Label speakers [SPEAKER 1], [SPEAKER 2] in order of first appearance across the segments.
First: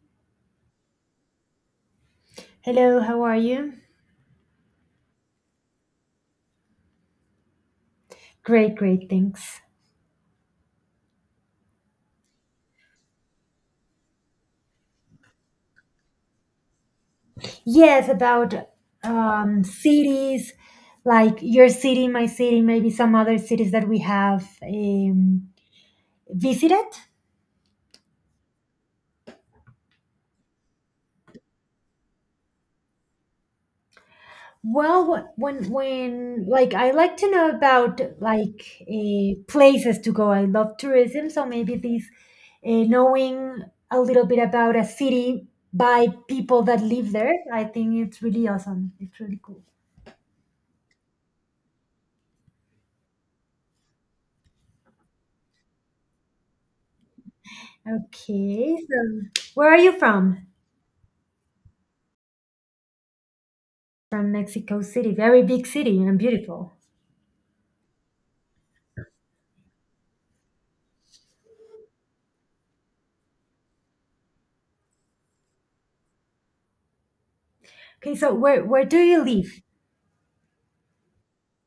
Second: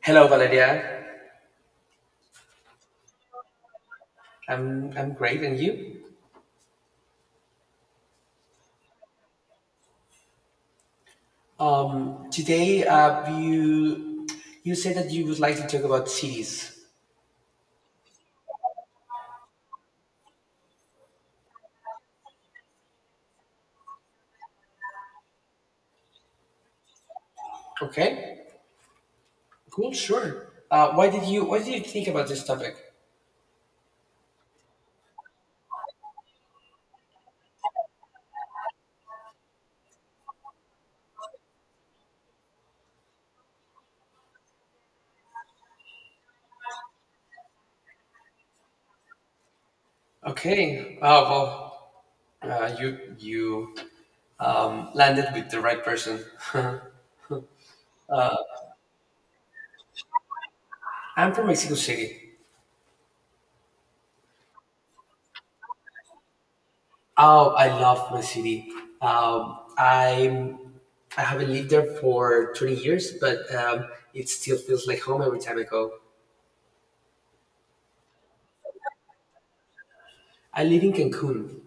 [SPEAKER 1] Hello, Valeria.
[SPEAKER 2] Hello, how are you?
[SPEAKER 1] I'm great, and you?
[SPEAKER 2] Great, great, thanks.
[SPEAKER 1] Today you said that you would like to talk about cities.
[SPEAKER 2] Yes, about cities, like your city, my city, maybe some other cities that we have visited.
[SPEAKER 1] Okay, cool, sure. Why did you What did you think about this topic?
[SPEAKER 2] Well, when like I like to know about places to go. I love tourism, so maybe this knowing a little bit about a city by people that live there, I think it's really awesome. It's really cool.
[SPEAKER 1] Okay. Oh well, you landed with the right person.
[SPEAKER 2] Okay, so where are you from?
[SPEAKER 1] I'm from Mexico City.
[SPEAKER 2] From Mexico City, very big city and beautiful.
[SPEAKER 1] Oh, I love my city. Um, I'm I haven't lived there for 20 years, but it still feels like home every time I go.
[SPEAKER 2] Okay, so where do you live?
[SPEAKER 1] I live in Cancun.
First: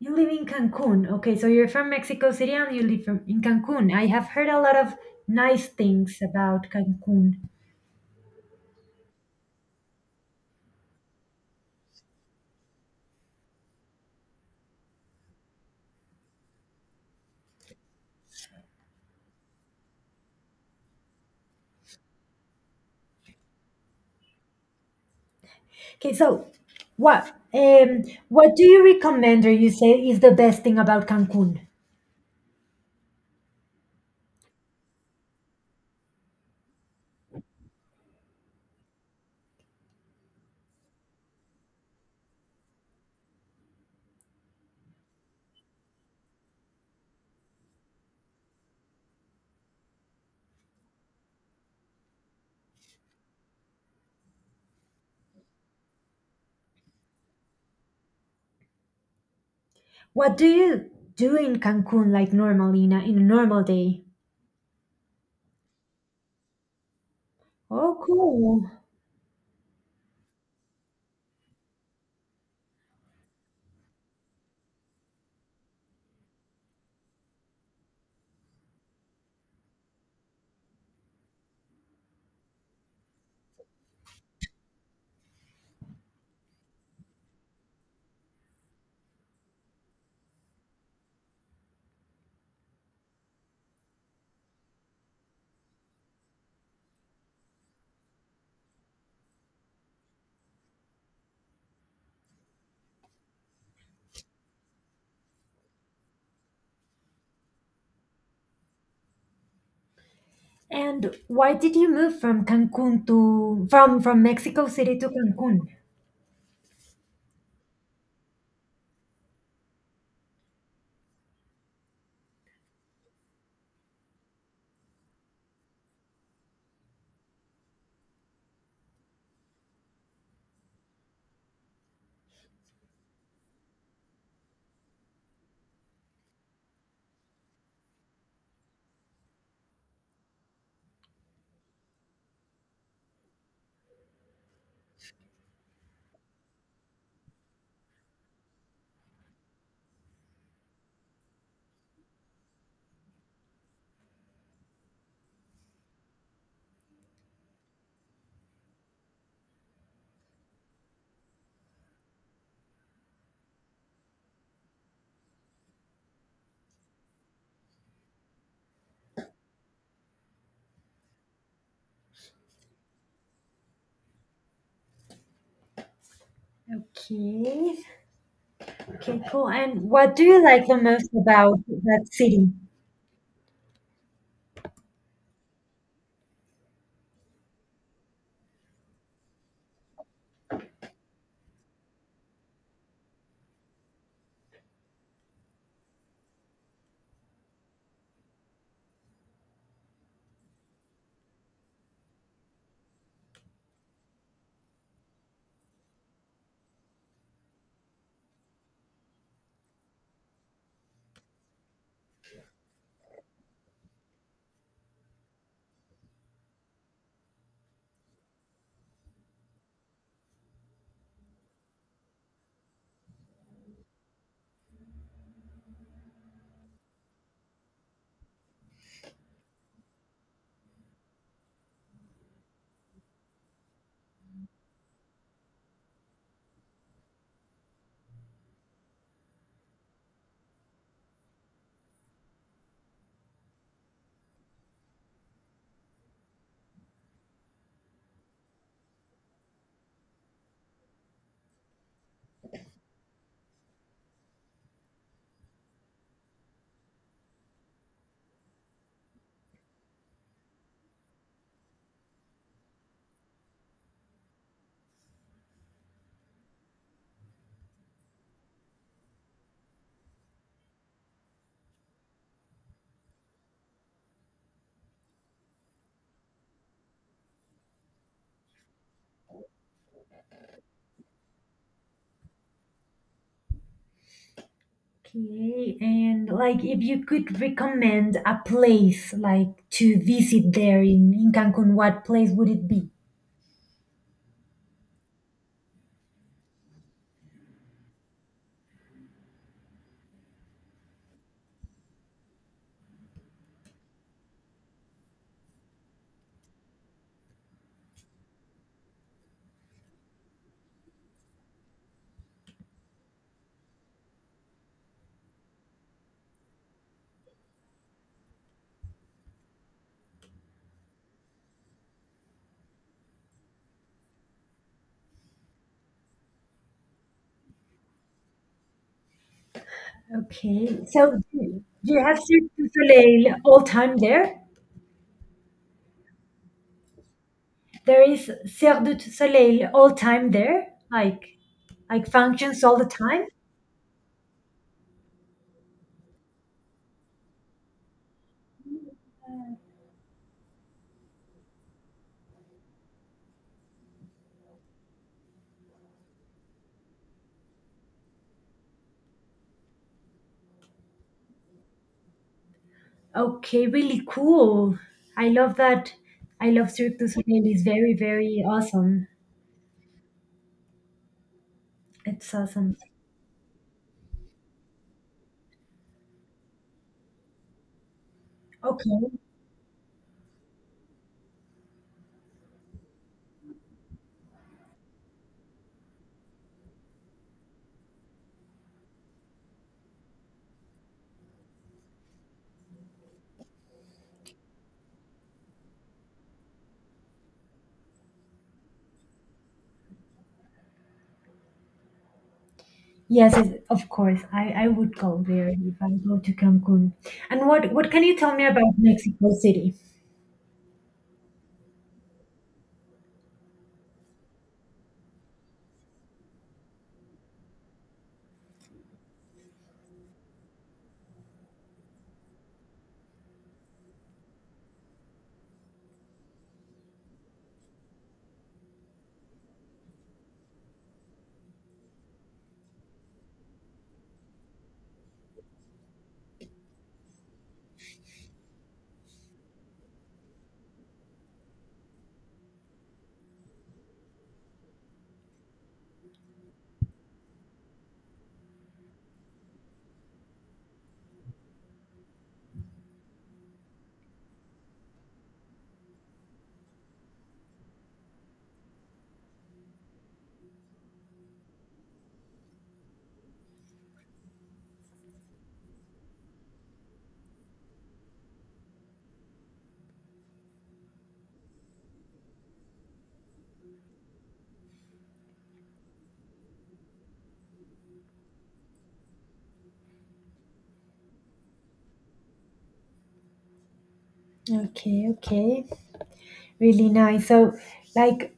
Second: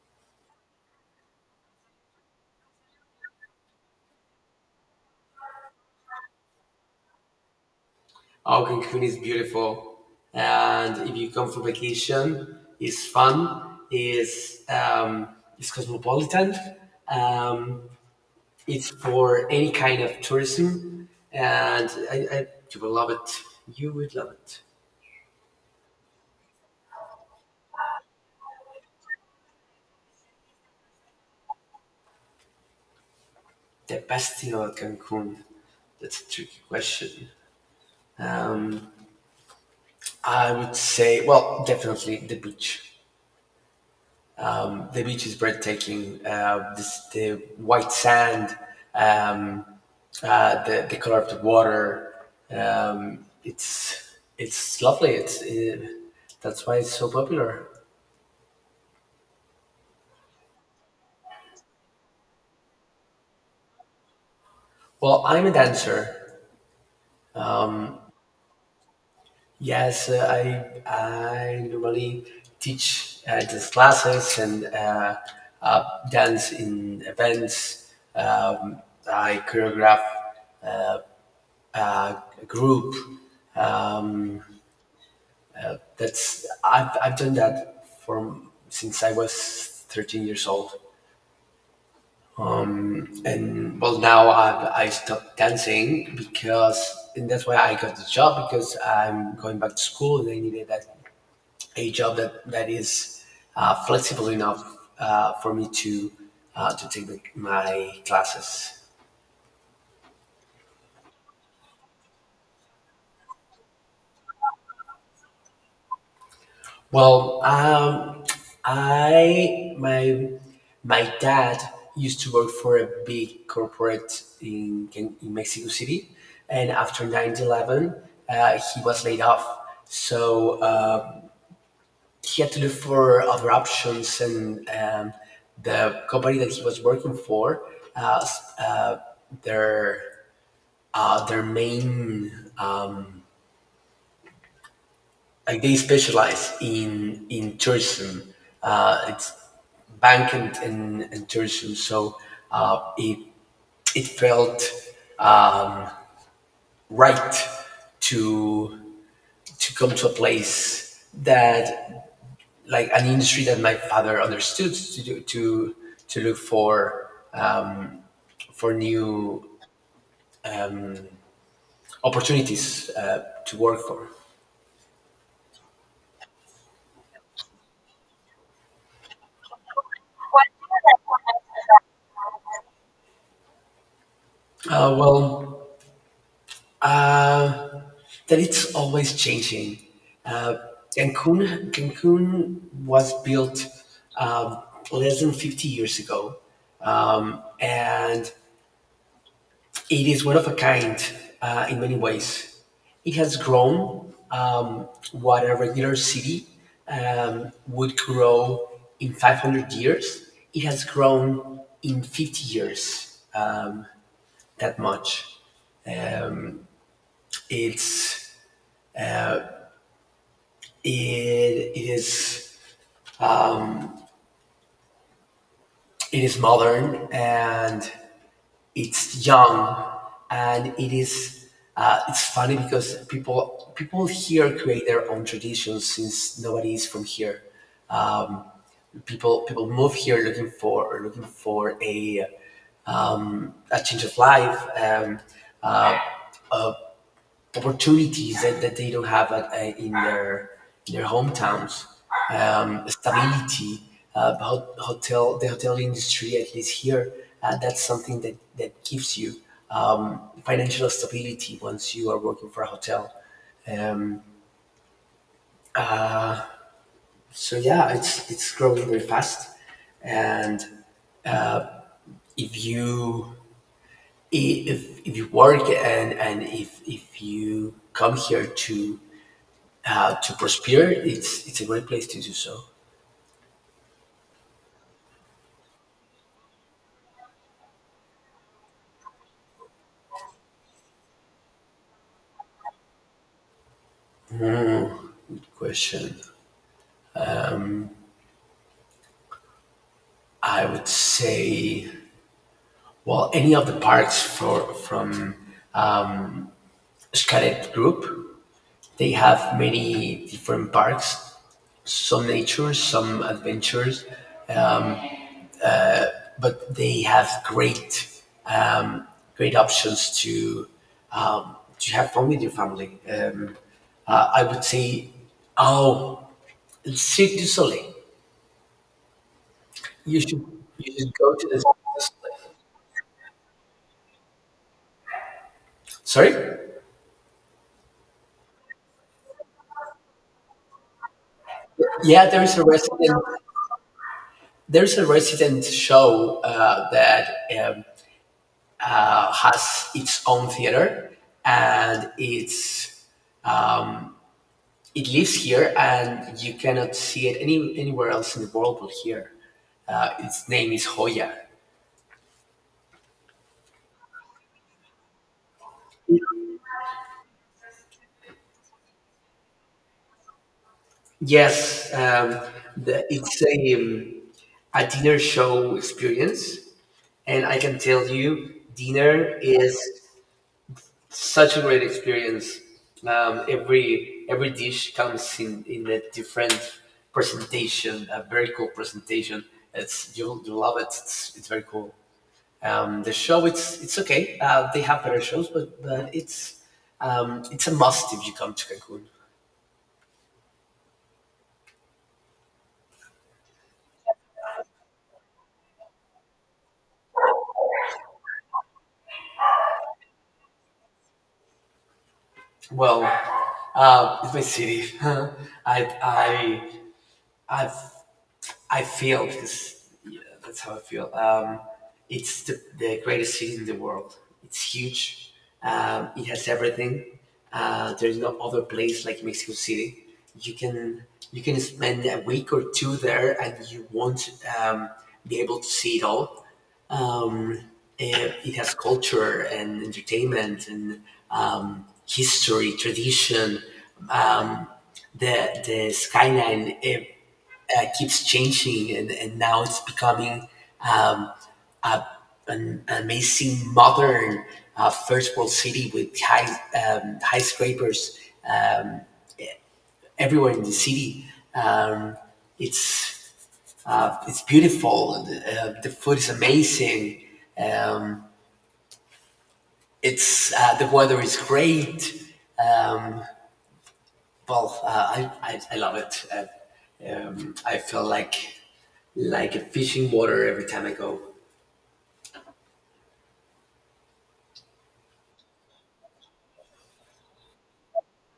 [SPEAKER 2] You live in Cancun. Okay, so you're from Mexico City and you live from in Cancun. I have heard a lot of nice things about Cancun.
[SPEAKER 1] Oh, Cancun is beautiful. And if you come for vacation, it's fun. It's cosmopolitan. Um, it's for any kind of tourism, and I you will love it. You would love it.
[SPEAKER 2] Okay, so what um what do you recommend or you say is the best thing about Cancun?
[SPEAKER 1] The best thing about Cancun. That's a tricky question. I would say, well, definitely the beach. The beach is breathtaking. The white sand, um, the color of the water. It's lovely. It's That's why it's so popular.
[SPEAKER 2] What do you do in Cancun like normally in a normal day?
[SPEAKER 1] Well, I'm a dancer.
[SPEAKER 2] Oh, cool.
[SPEAKER 1] Yes, I normally teach dance classes and uh, dance in events. I choreograph uh, a group. Um, That's I've done that from since I was 13 years old, and well now I stopped dancing because, and that's why I got the job because I'm going back to school and I needed that, a job that that is flexible enough for me to take my classes.
[SPEAKER 2] And why did you move from Mexico City to Cancun?
[SPEAKER 1] Well, I my My dad used to work for a big corporate in Mexico City, and after 9/11, he was laid off. So he had to look for other options, and the company that he was working for, uh, s- uh, their their main like, they specialize in tourism. It's banking and tourism, so uh, it it felt um, right to come to a place that, like an industry that my father understood to do, to look for new opportunities to work for.
[SPEAKER 2] Okay. Okay, cool. And what do you like the most about that city?
[SPEAKER 1] Uh, well, uh, that it's always changing. Uh, Cancun was built um, less than 50 years ago, and it is one of a kind in many ways. It has grown what a regular city would grow in 500 years. It has grown in 50 years that much. It's it, it is it is modern, and it's young, and it is it's funny because people here create their own traditions since nobody is from here. People move here looking for a change of life, opportunities that they don't have at, in their hometowns, stability, about hotel the hotel industry at least here, that's something that gives you financial stability once you are working for a hotel. Um, so yeah, it's growing very fast, and if you if you work, and if you come here to prosper, it's a great place to do so.
[SPEAKER 2] Okay, and like if you could recommend a place like to visit there in Cancun, what place would it be?
[SPEAKER 1] Question. I would say, well, any of the parks for from Scadet Group, they have many different parks, some nature, some adventures, but they have great, um, great options to have fun with your family. I would say, oh, Cirque du Soleil. You should
[SPEAKER 2] Okay,
[SPEAKER 1] you
[SPEAKER 2] so
[SPEAKER 1] should go to the
[SPEAKER 2] do
[SPEAKER 1] Cirque
[SPEAKER 2] you
[SPEAKER 1] du
[SPEAKER 2] have Cirque
[SPEAKER 1] Soleil.
[SPEAKER 2] du Soleil all time there?
[SPEAKER 1] Sorry.
[SPEAKER 2] There is Cirque du Soleil all time there, like
[SPEAKER 1] Yeah, there is
[SPEAKER 2] functions
[SPEAKER 1] a
[SPEAKER 2] all the
[SPEAKER 1] restaurant
[SPEAKER 2] time.
[SPEAKER 1] There's a resident show that has its own theater, and um, it lives here, and you cannot see it anywhere else in the world but here. Its name is Hoya.
[SPEAKER 2] Okay, really cool. I love that. I love Cirque du Soleil. It's very, very awesome.
[SPEAKER 1] Yes,
[SPEAKER 2] It's
[SPEAKER 1] um,
[SPEAKER 2] awesome.
[SPEAKER 1] it's a dinner show experience, and I can tell you,
[SPEAKER 2] Okay.
[SPEAKER 1] dinner is such a great experience. Every dish comes in a different presentation, a very cool presentation. You'll love it. It's very cool. The show it's okay. They have better shows, but it's a must if you come to Cancun.
[SPEAKER 2] Yes, it, of course. I would go there if I go to Cancun. And what can you tell me about Mexico City?
[SPEAKER 1] Well, it's my city. I I've I feel because yeah, that's how I feel. It's the greatest city in the world. It's huge. It has everything. There's no other place like Mexico City. You can you can spend a week or two there, and you won't um, be able to see it all. Um, it has culture and entertainment and history, tradition. Um, the skyline keeps changing, and now it's becoming um, a, an amazing modern first world city with high skyscrapers um, everywhere in the city. um, it's it's beautiful. The food is amazing. Um, it's The weather is great. um, well uh, I love it. I feel like a fish in water every time I go.
[SPEAKER 2] Okay, okay. Really nice. So, like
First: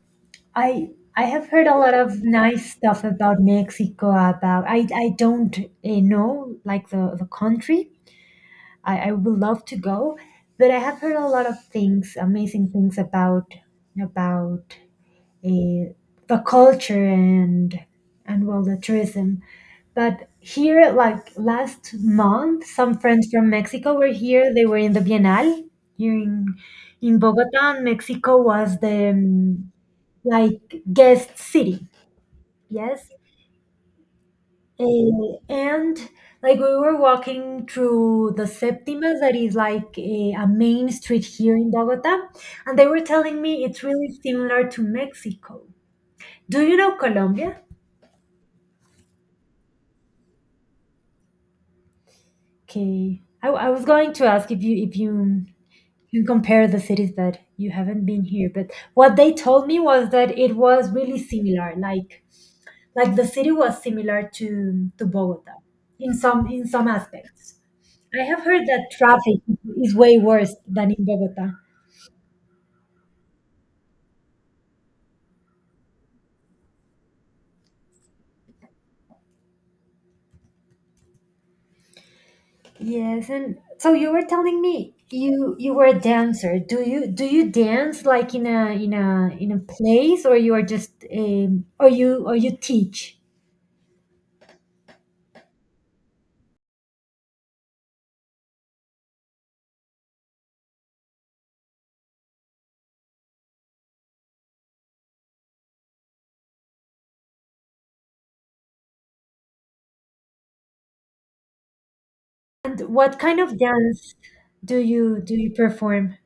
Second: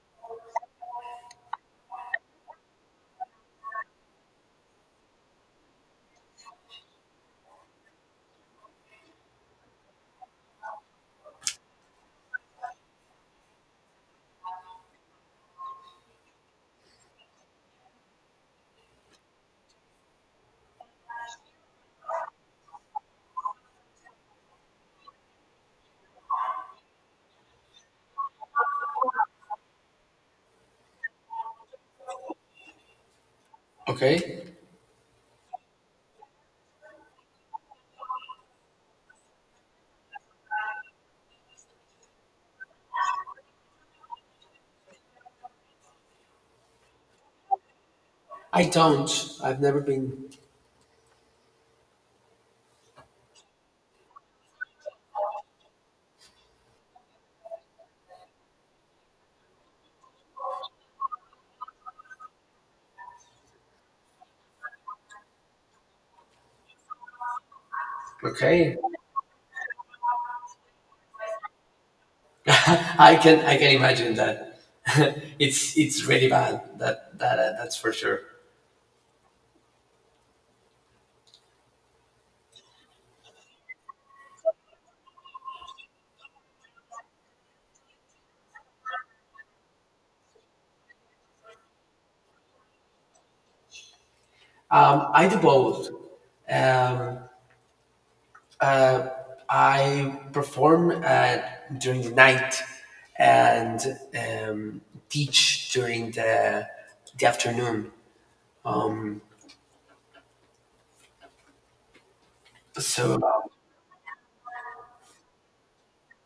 [SPEAKER 2] I have heard a lot of nice stuff about Mexico about I don't know like the country. I would love to go, but I have heard a lot of things, amazing things about about uh, the culture and well the tourism. But here, like last month, some friends from Mexico were here. They were in the Bienal here in Bogota, and Mexico was the like guest city. Yes.
[SPEAKER 1] Okay.
[SPEAKER 2] Eh, and like we were walking through the Septimas, that is like a main street here in Bogota, and they were telling me it's really similar to Mexico. Do you know Colombia?
[SPEAKER 1] I don't. I've never been.
[SPEAKER 2] Okay, I was going to ask if you. You compare the cities that you haven't been here, but what they told me was that it was really similar. Like the city was similar to Bogota in some aspects. I have heard
[SPEAKER 1] Okay.
[SPEAKER 2] that traffic is way worse than in Bogota.
[SPEAKER 1] I can imagine that. It's really bad. That's for sure.
[SPEAKER 2] Yes, and so you were telling me you were a dancer. Do you dance like in a place or you are just or you teach?
[SPEAKER 1] I do both. Um, uh, I perform during the night, and um, teach during the afternoon. Um,
[SPEAKER 2] And what
[SPEAKER 1] so
[SPEAKER 2] kind of dance do you perform?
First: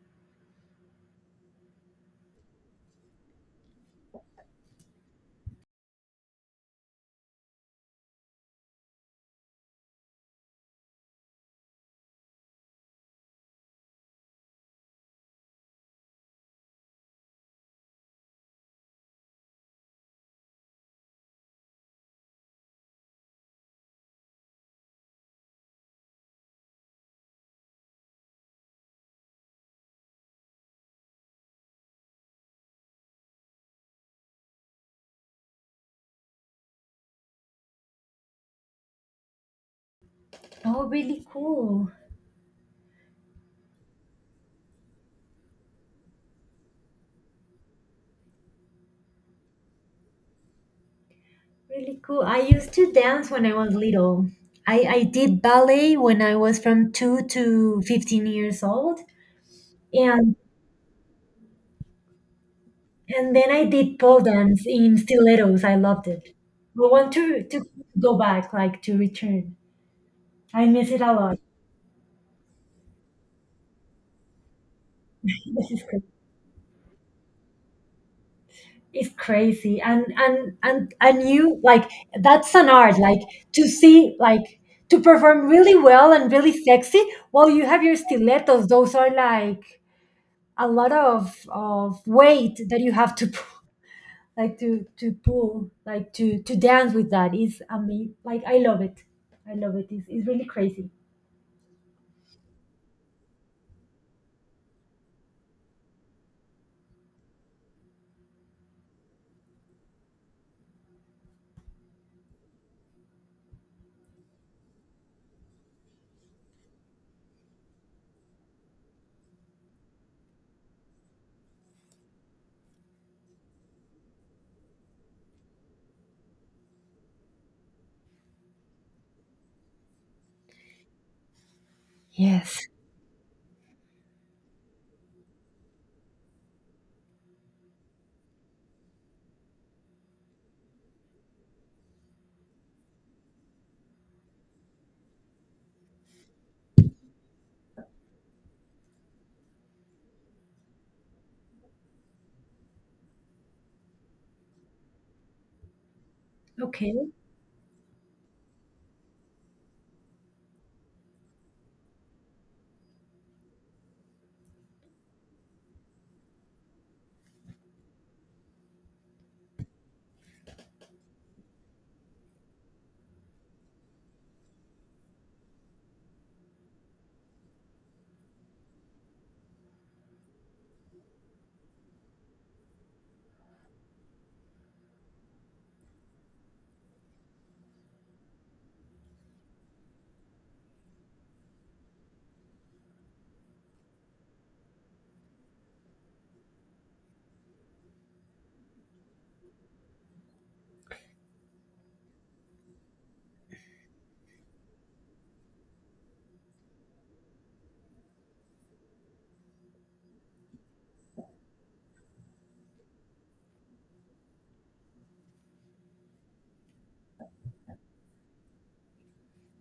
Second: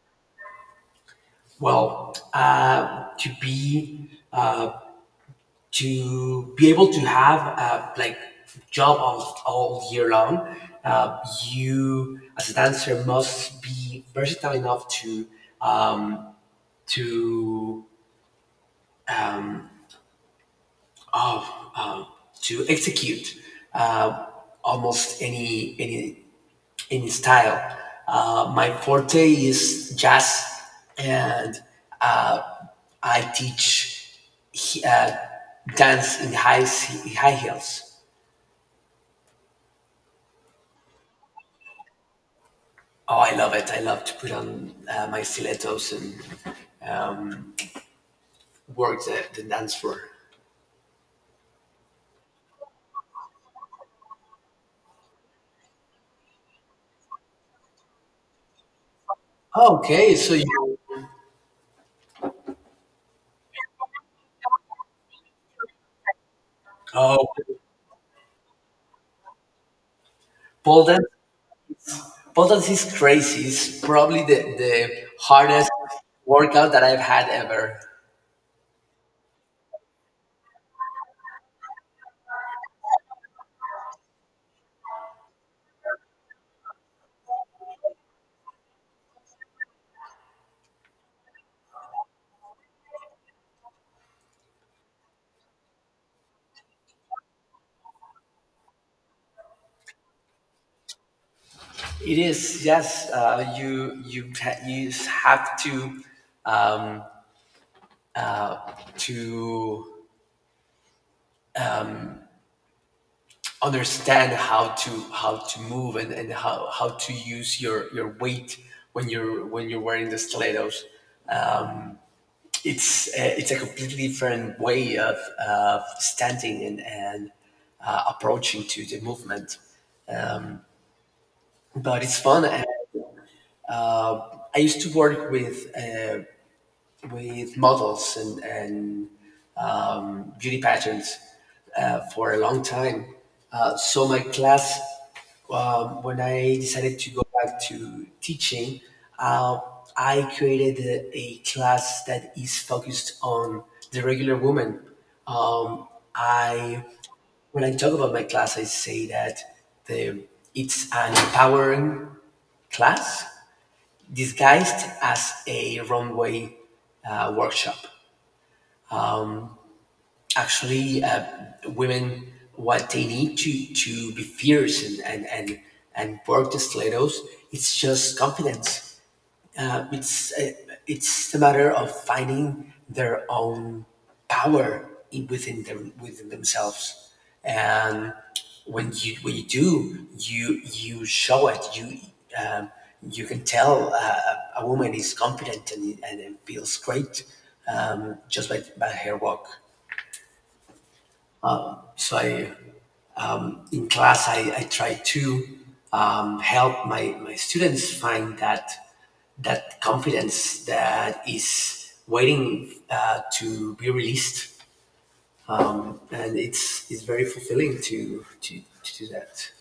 [SPEAKER 1] well, to be able to have a, like, job all year long, uh, you as a dancer must be versatile enough to um, to oh, um, to execute uh, almost any style. My forte is jazz, and uh, I teach uh, dance in high, high heels.
[SPEAKER 2] Oh, really cool.
[SPEAKER 1] Oh, I love it. I love to put on my stilettos and um, work the dance floor.
[SPEAKER 2] Really cool. I used to dance when I was little. I did ballet when I was from 2 to 15 years old.
[SPEAKER 1] Oh, okay, so
[SPEAKER 2] And
[SPEAKER 1] you,
[SPEAKER 2] and then I did pole dance in stilettos. I loved it. I want
[SPEAKER 1] oh,
[SPEAKER 2] to go back, like to return. I
[SPEAKER 1] Pole
[SPEAKER 2] miss it
[SPEAKER 1] dance,
[SPEAKER 2] a lot.
[SPEAKER 1] pole dance is crazy. It's probably the
[SPEAKER 2] This
[SPEAKER 1] hardest
[SPEAKER 2] is crazy.
[SPEAKER 1] workout that I've had ever.
[SPEAKER 2] It's crazy. And you like that's an art, like to see like to perform really well and really sexy while you have your stilettos. Those are like a lot of weight that you have to like to pull like to dance with that is amazing like I love it, I love it. It's really crazy.
[SPEAKER 1] It is, yes. You have to to understand how to move, and how to use your weight when you're wearing the stilettos. It's a completely different way of standing, and approaching to the movement, but it's fun, and,
[SPEAKER 2] Yes.
[SPEAKER 1] uh, I used to work with models and beauty pageants for a long time. My class, when I decided to go back to teaching, uh, I created a class that is focused on the regular woman. Um, I
[SPEAKER 2] Okay,
[SPEAKER 1] When I talk about my class, I say that the it's an empowering class disguised as a runway workshop. Actually Women, what they need to be fierce and and work the stilettos, it's just confidence. uh, it's uh, it's a matter of finding their own power in, within them, within themselves. And when you do, you show it. Um, you can tell a woman is confident and feels great just by her walk. So I In class, I try to help my, my students find that confidence that is waiting to be released, and it's very fulfilling to do that.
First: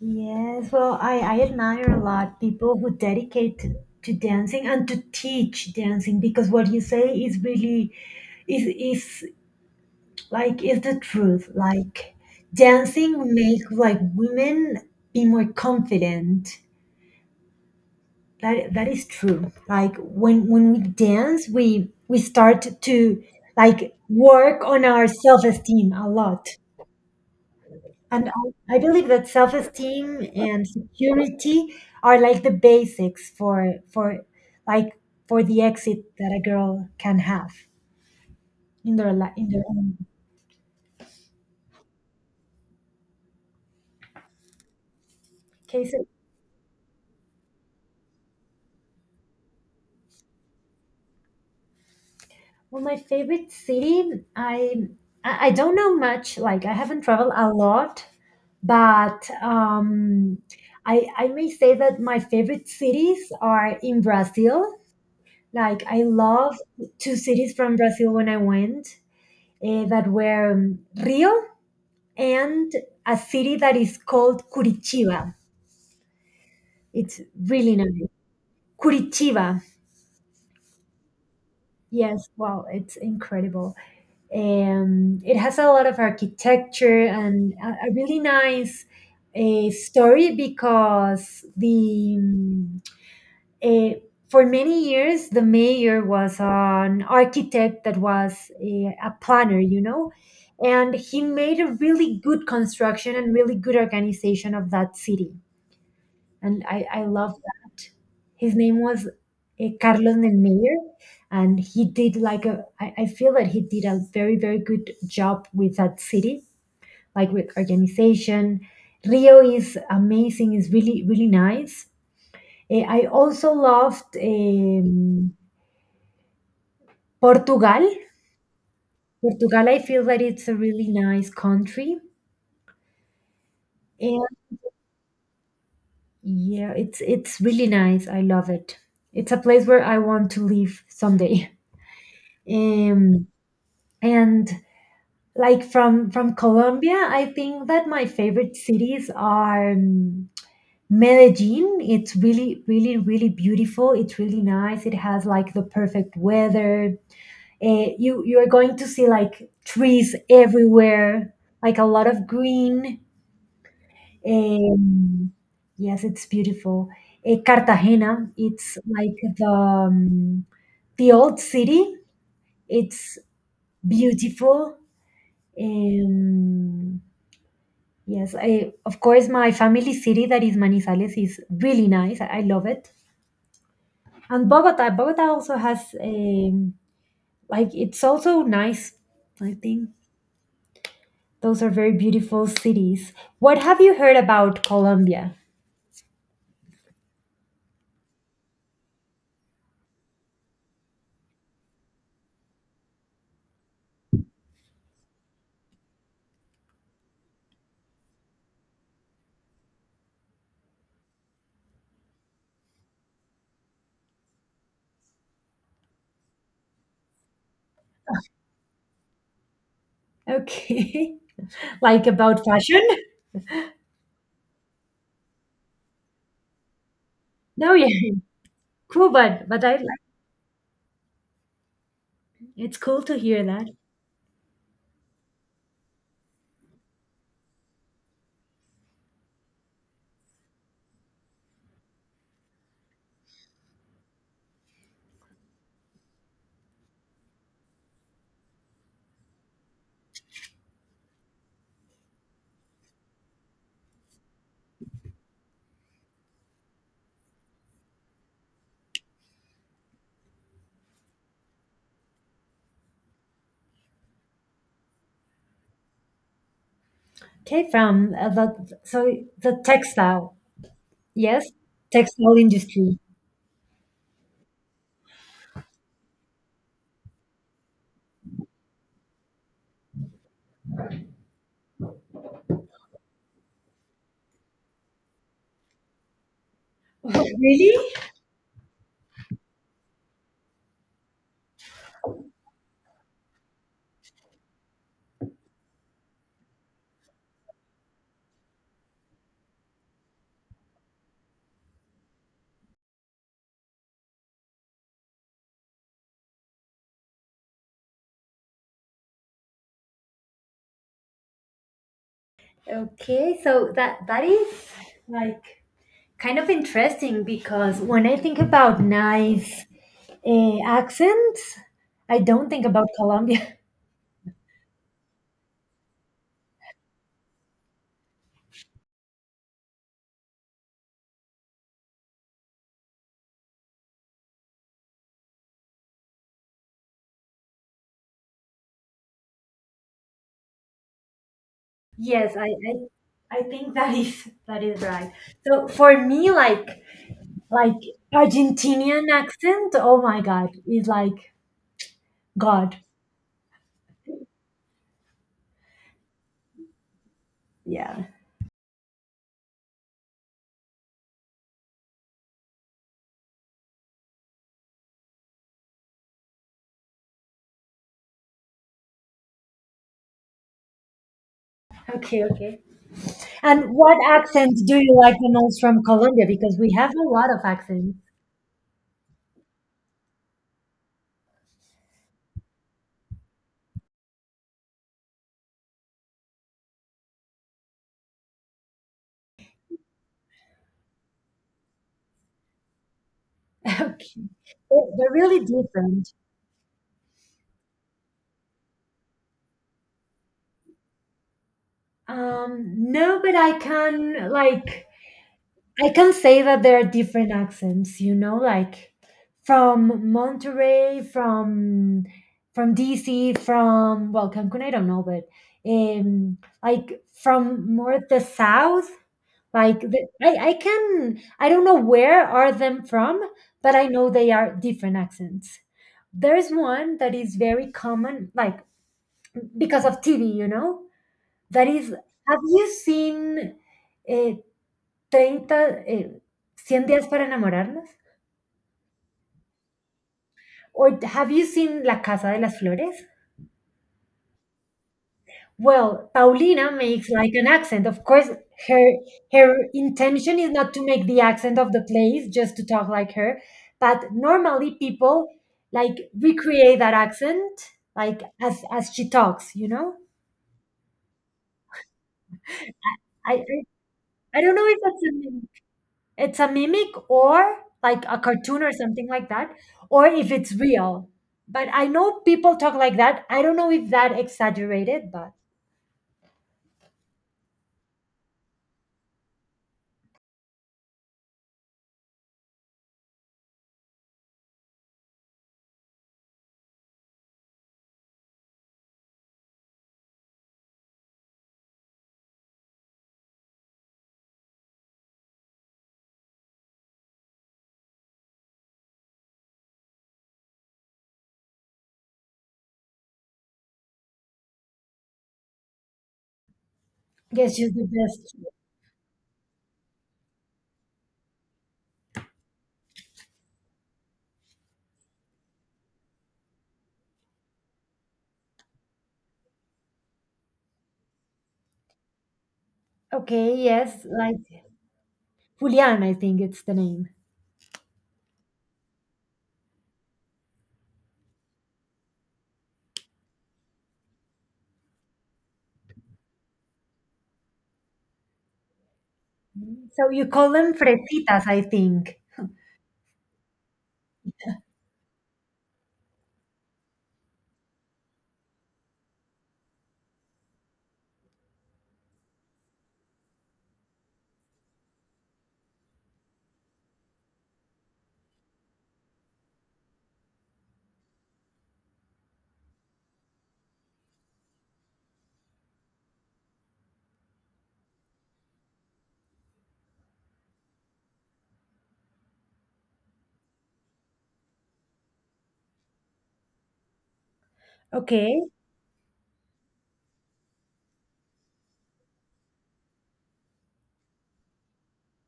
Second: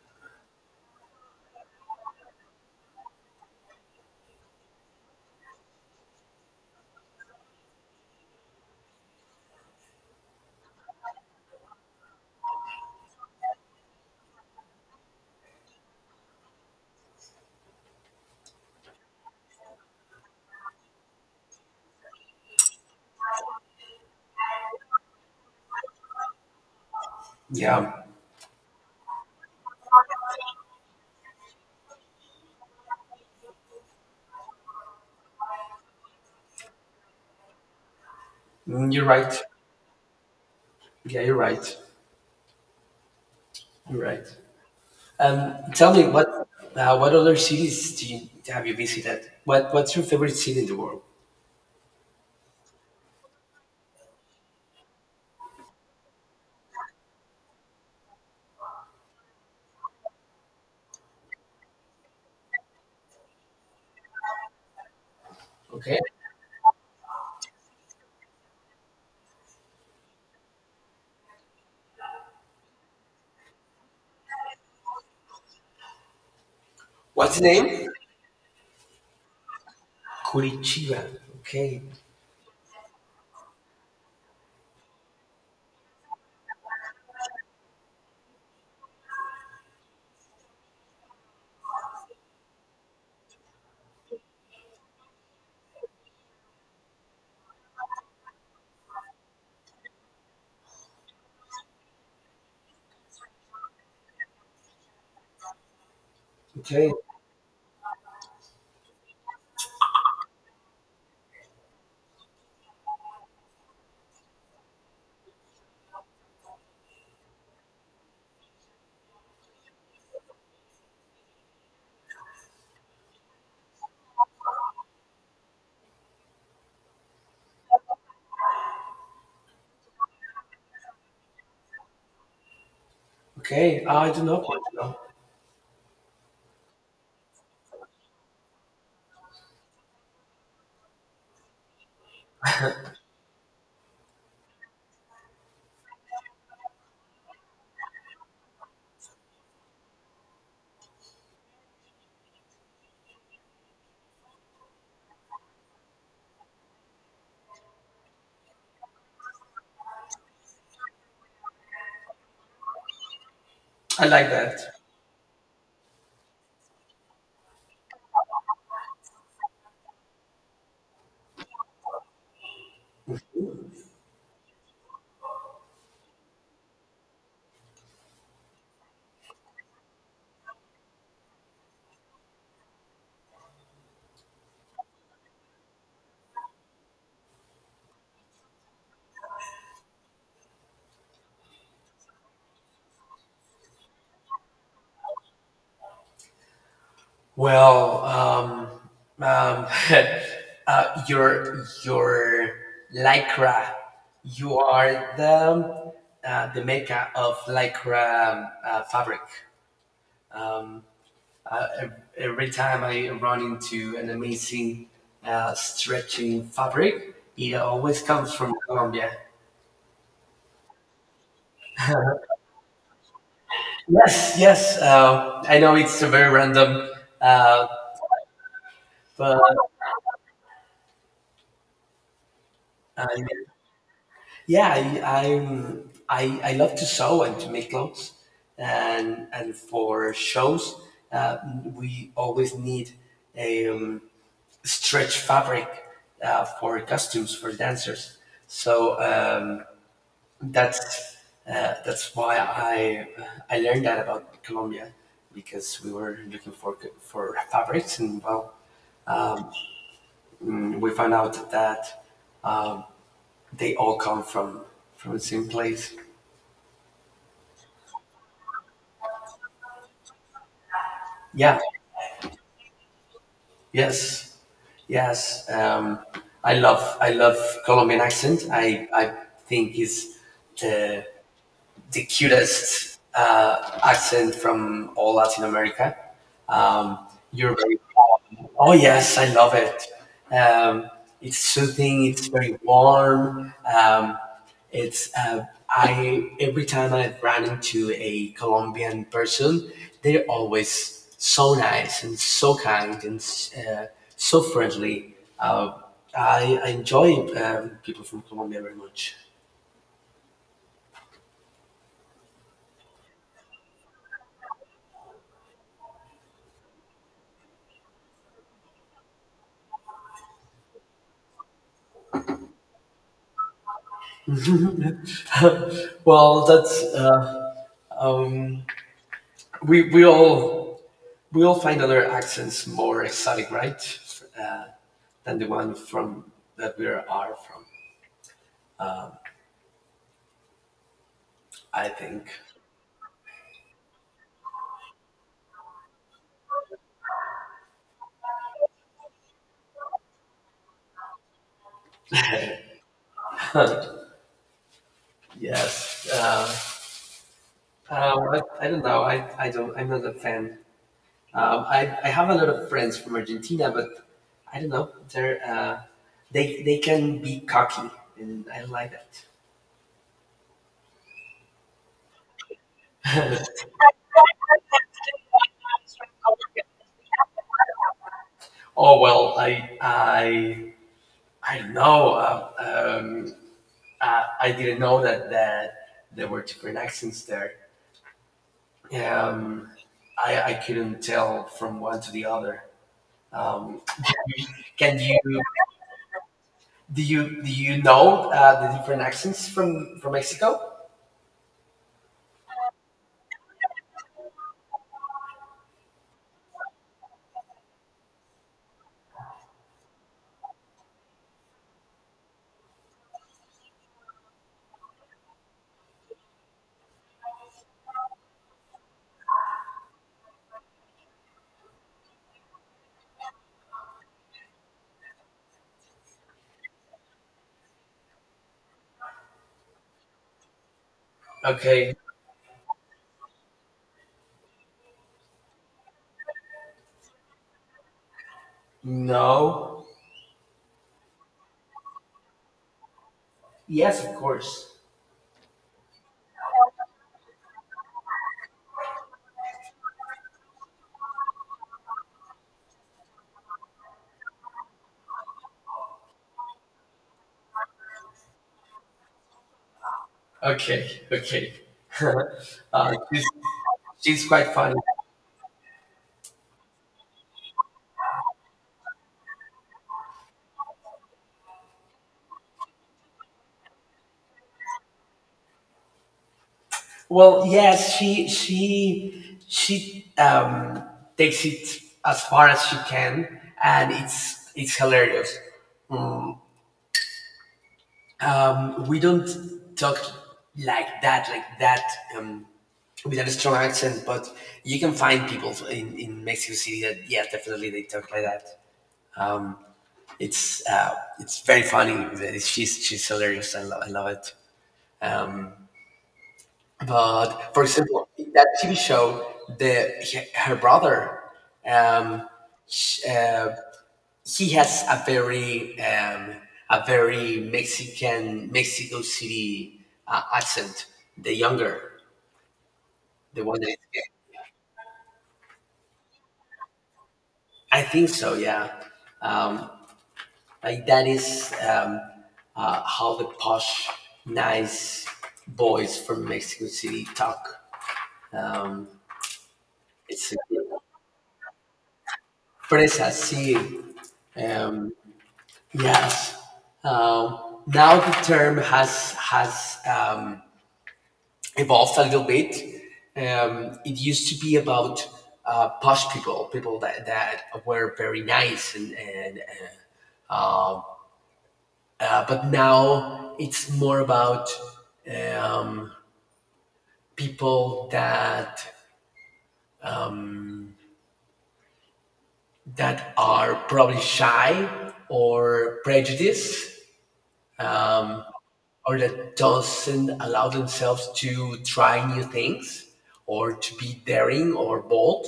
[SPEAKER 2] yes. Well, I admire a lot people who dedicate to dancing and to teach dancing because what you say is really is like is the truth, like dancing make like women be more confident. That that is true. Like when we dance, we start to like work on our self-esteem a lot.
[SPEAKER 1] Yeah.
[SPEAKER 2] And I believe that self-esteem and security are like the basics for like for the exit that a girl can have
[SPEAKER 1] Mm,
[SPEAKER 2] in
[SPEAKER 1] you're
[SPEAKER 2] their
[SPEAKER 1] right.
[SPEAKER 2] in their own
[SPEAKER 1] Yeah, you're right. You're right. Tell
[SPEAKER 2] cases.
[SPEAKER 1] me what other cities do you, have you visited? What what's your favorite city in the world?
[SPEAKER 2] Well, my favorite city, I don't know much. Like I haven't traveled a lot, but I may say that my favorite cities are in Brazil. Like
[SPEAKER 1] Okay,
[SPEAKER 2] I love two cities from Brazil when I went, eh, that were Rio and a city that is called Curitiba. It's
[SPEAKER 1] what's the
[SPEAKER 2] really
[SPEAKER 1] name?
[SPEAKER 2] nice. Curitiba.
[SPEAKER 1] Curitiba. Okay,
[SPEAKER 2] Yes, wow, it's incredible. It has a lot of architecture and a really nice a story because the, uh, for many years, the mayor was an architect that was a planner, you know, and he made a really good construction and really good organization of that city. And
[SPEAKER 1] okay.
[SPEAKER 2] I love that. His name was Carlos del Mayor, and he did like a, I feel that he did a very, very good job with that city, like with organization. Rio is amazing, is really, really nice. Eh, I also loved Portugal. Portugal, I feel that it's a really nice country,
[SPEAKER 1] Okay, I do
[SPEAKER 2] and
[SPEAKER 1] not want to know.
[SPEAKER 2] yeah, it's really nice. I love it. It's a place where I want to live someday. Um, and like from Colombia, I think that my favorite cities are Medellin. It's really, really, really beautiful. It's really nice. It has like the perfect weather. Uh, you you're going to see like trees everywhere like a lot of green.
[SPEAKER 1] I like that.
[SPEAKER 2] Um, yes, it's beautiful. Eh, cartagena, it's like the old city. It's beautiful. Um, yes, I, of course my family city that is manizales is really nice. I love it. And bogota also has like it's also nice, I think. Those are very beautiful cities. What have you heard about Colombia?
[SPEAKER 1] Well, um, your lycra, you are the maker of lycra fabric. Um, every time I run into an amazing stretching fabric, it always comes from Colombia.
[SPEAKER 2] Okay. Like about fashion?
[SPEAKER 1] Yes, yes. I know it's very random, uh,
[SPEAKER 2] No, yeah. Cool, but
[SPEAKER 1] but
[SPEAKER 2] I like it's cool
[SPEAKER 1] uh,
[SPEAKER 2] to hear that.
[SPEAKER 1] yeah, I I'm, I love to sew and to make clothes, and for shows, uh, we always need um, stretch fabric for costumes for dancers. So that's that's why I learned that about Colombia, because we were looking for fabrics, and well, mm, we found out that they all come from the same place.
[SPEAKER 2] Okay, from the so the textile. Yes,
[SPEAKER 1] Yeah.
[SPEAKER 2] textile industry.
[SPEAKER 1] Yes. Yes, I love Colombian accent. I think it's the the cutest accent from all Latin America. Um, you're
[SPEAKER 2] Really?
[SPEAKER 1] very calm. Oh yes, I love it. Um, it's soothing. It's very warm. It's I, every time I've run into a Colombian person, they're always so nice and so kind and uh, so friendly. I enjoy people from Colombia very much.
[SPEAKER 2] Okay, so that that is like kind of interesting because when I think about nice accents, I don't think about Colombia.
[SPEAKER 1] well, that's. Um, we we all we all find other accents more exotic, right, uh, than the one from that we are from. I think.
[SPEAKER 2] Yes, I think that is right. So for me, like Argentinian accent, oh my god, is like God.
[SPEAKER 1] yes.
[SPEAKER 2] Yeah.
[SPEAKER 1] I don't know. I don't. I'm not a fan. I have a lot of friends from Argentina, but I don't know. They they can be cocky, and I don't like that.
[SPEAKER 2] Okay, okay. And what accent do you like the most from Colombia? Because we have a lot of accents.
[SPEAKER 1] Oh well, I don't know. I didn't know that there were different accents there. Um, I couldn't tell from one to the other. Um,
[SPEAKER 2] Okay.
[SPEAKER 1] can
[SPEAKER 2] They're
[SPEAKER 1] you
[SPEAKER 2] really different.
[SPEAKER 1] do you do you know the different accents from Mexico?
[SPEAKER 2] No, but I can like I can say that there are different accents, you know, like from Monterey, from DC, from well, Cancun, I don't know, but like from more the south, like the, I can I don't know where are them from, but I know they are different accents. There's one that is very common, like because of TV, you know, that is.
[SPEAKER 1] Okay,
[SPEAKER 2] Have you seen? Uh, 30, eh, 100 días para enamorarnos?
[SPEAKER 1] no,
[SPEAKER 2] Or have you seen La Casa de las Flores?
[SPEAKER 1] yes, of course.
[SPEAKER 2] Well, Paulina makes like an accent. Of course, her her intention is not to make the accent of the place, just to talk like her. But normally people like recreate that accent like as she talks, you know?
[SPEAKER 1] Okay, okay. uh, she's,
[SPEAKER 2] I I,
[SPEAKER 1] she's
[SPEAKER 2] I
[SPEAKER 1] quite
[SPEAKER 2] don't know
[SPEAKER 1] funny.
[SPEAKER 2] if that's a it's a mimic or like a cartoon or something like that, or if it's real. But I know people talk like that. I don't know if that exaggerated, but
[SPEAKER 1] Well, yes, she takes it as far as she can, and it's hilarious. We don't talk like that, um, with a strong accent. But you can find people in Mexico City that, yeah, definitely they talk like that. It's uh, it's very funny. She's hilarious. I love it. Um, But
[SPEAKER 2] guess
[SPEAKER 1] for
[SPEAKER 2] she's the
[SPEAKER 1] example,
[SPEAKER 2] best.
[SPEAKER 1] in that TV show, the he- her brother, um, sh he has a very a very Mexican Mexico City accent. The younger, the
[SPEAKER 2] Okay,
[SPEAKER 1] one that is gay.
[SPEAKER 2] yes, like Julian, I think it's the name.
[SPEAKER 1] I think so. Yeah, um, like, that is how the posh, nice boys from Mexico City talk. Um,
[SPEAKER 2] So you
[SPEAKER 1] it's
[SPEAKER 2] call them fresitas, I think.
[SPEAKER 1] presas, sí. um, Yes. Now the term has evolved a little bit. It used to be about posh people, people that, that were very nice, and uh, um, but now it's more about um, people that are probably shy or prejudiced,
[SPEAKER 2] Okay,
[SPEAKER 1] or that doesn't allow themselves to try new things or to be daring or bold.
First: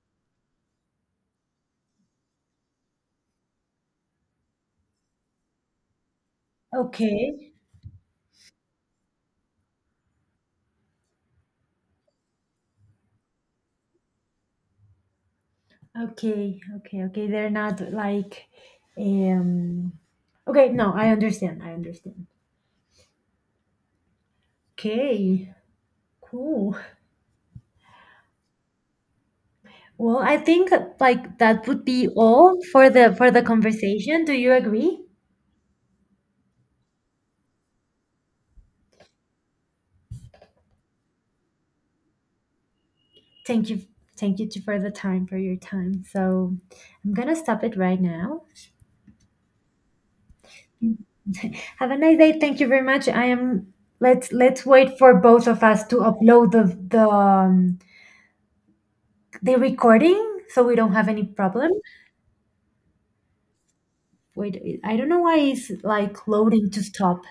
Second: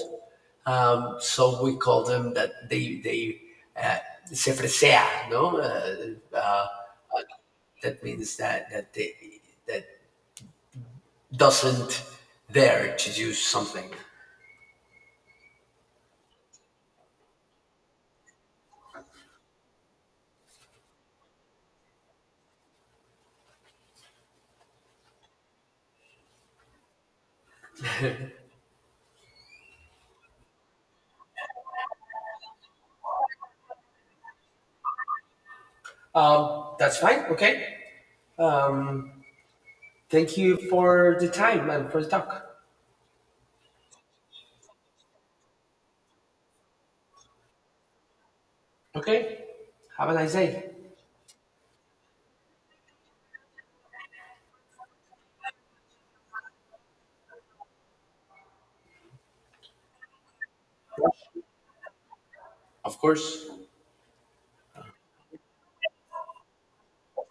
[SPEAKER 1] We call them that they uh, se fresea, no?
[SPEAKER 2] okay,
[SPEAKER 1] That means that that they that doesn't dare to do something.
[SPEAKER 2] okay, okay, okay. They're not like, um, okay. No, I understand. I understand. Okay, cool. Well, I think like that would be all for the conversation. Do you agree?
[SPEAKER 1] That's fine. Okay. Um, Thank you for the time and for the talk.
[SPEAKER 2] Thank you. Thank you for the time, for your time. So I'm gonna stop it right now.
[SPEAKER 1] Okay. Have a nice day.
[SPEAKER 2] Have a nice day. Thank you very much. I am. Let's wait for both of us to upload the the um, the recording so we don't have any problem.
[SPEAKER 1] Of course.
[SPEAKER 2] Wait, I don't know why it's like loading to stop.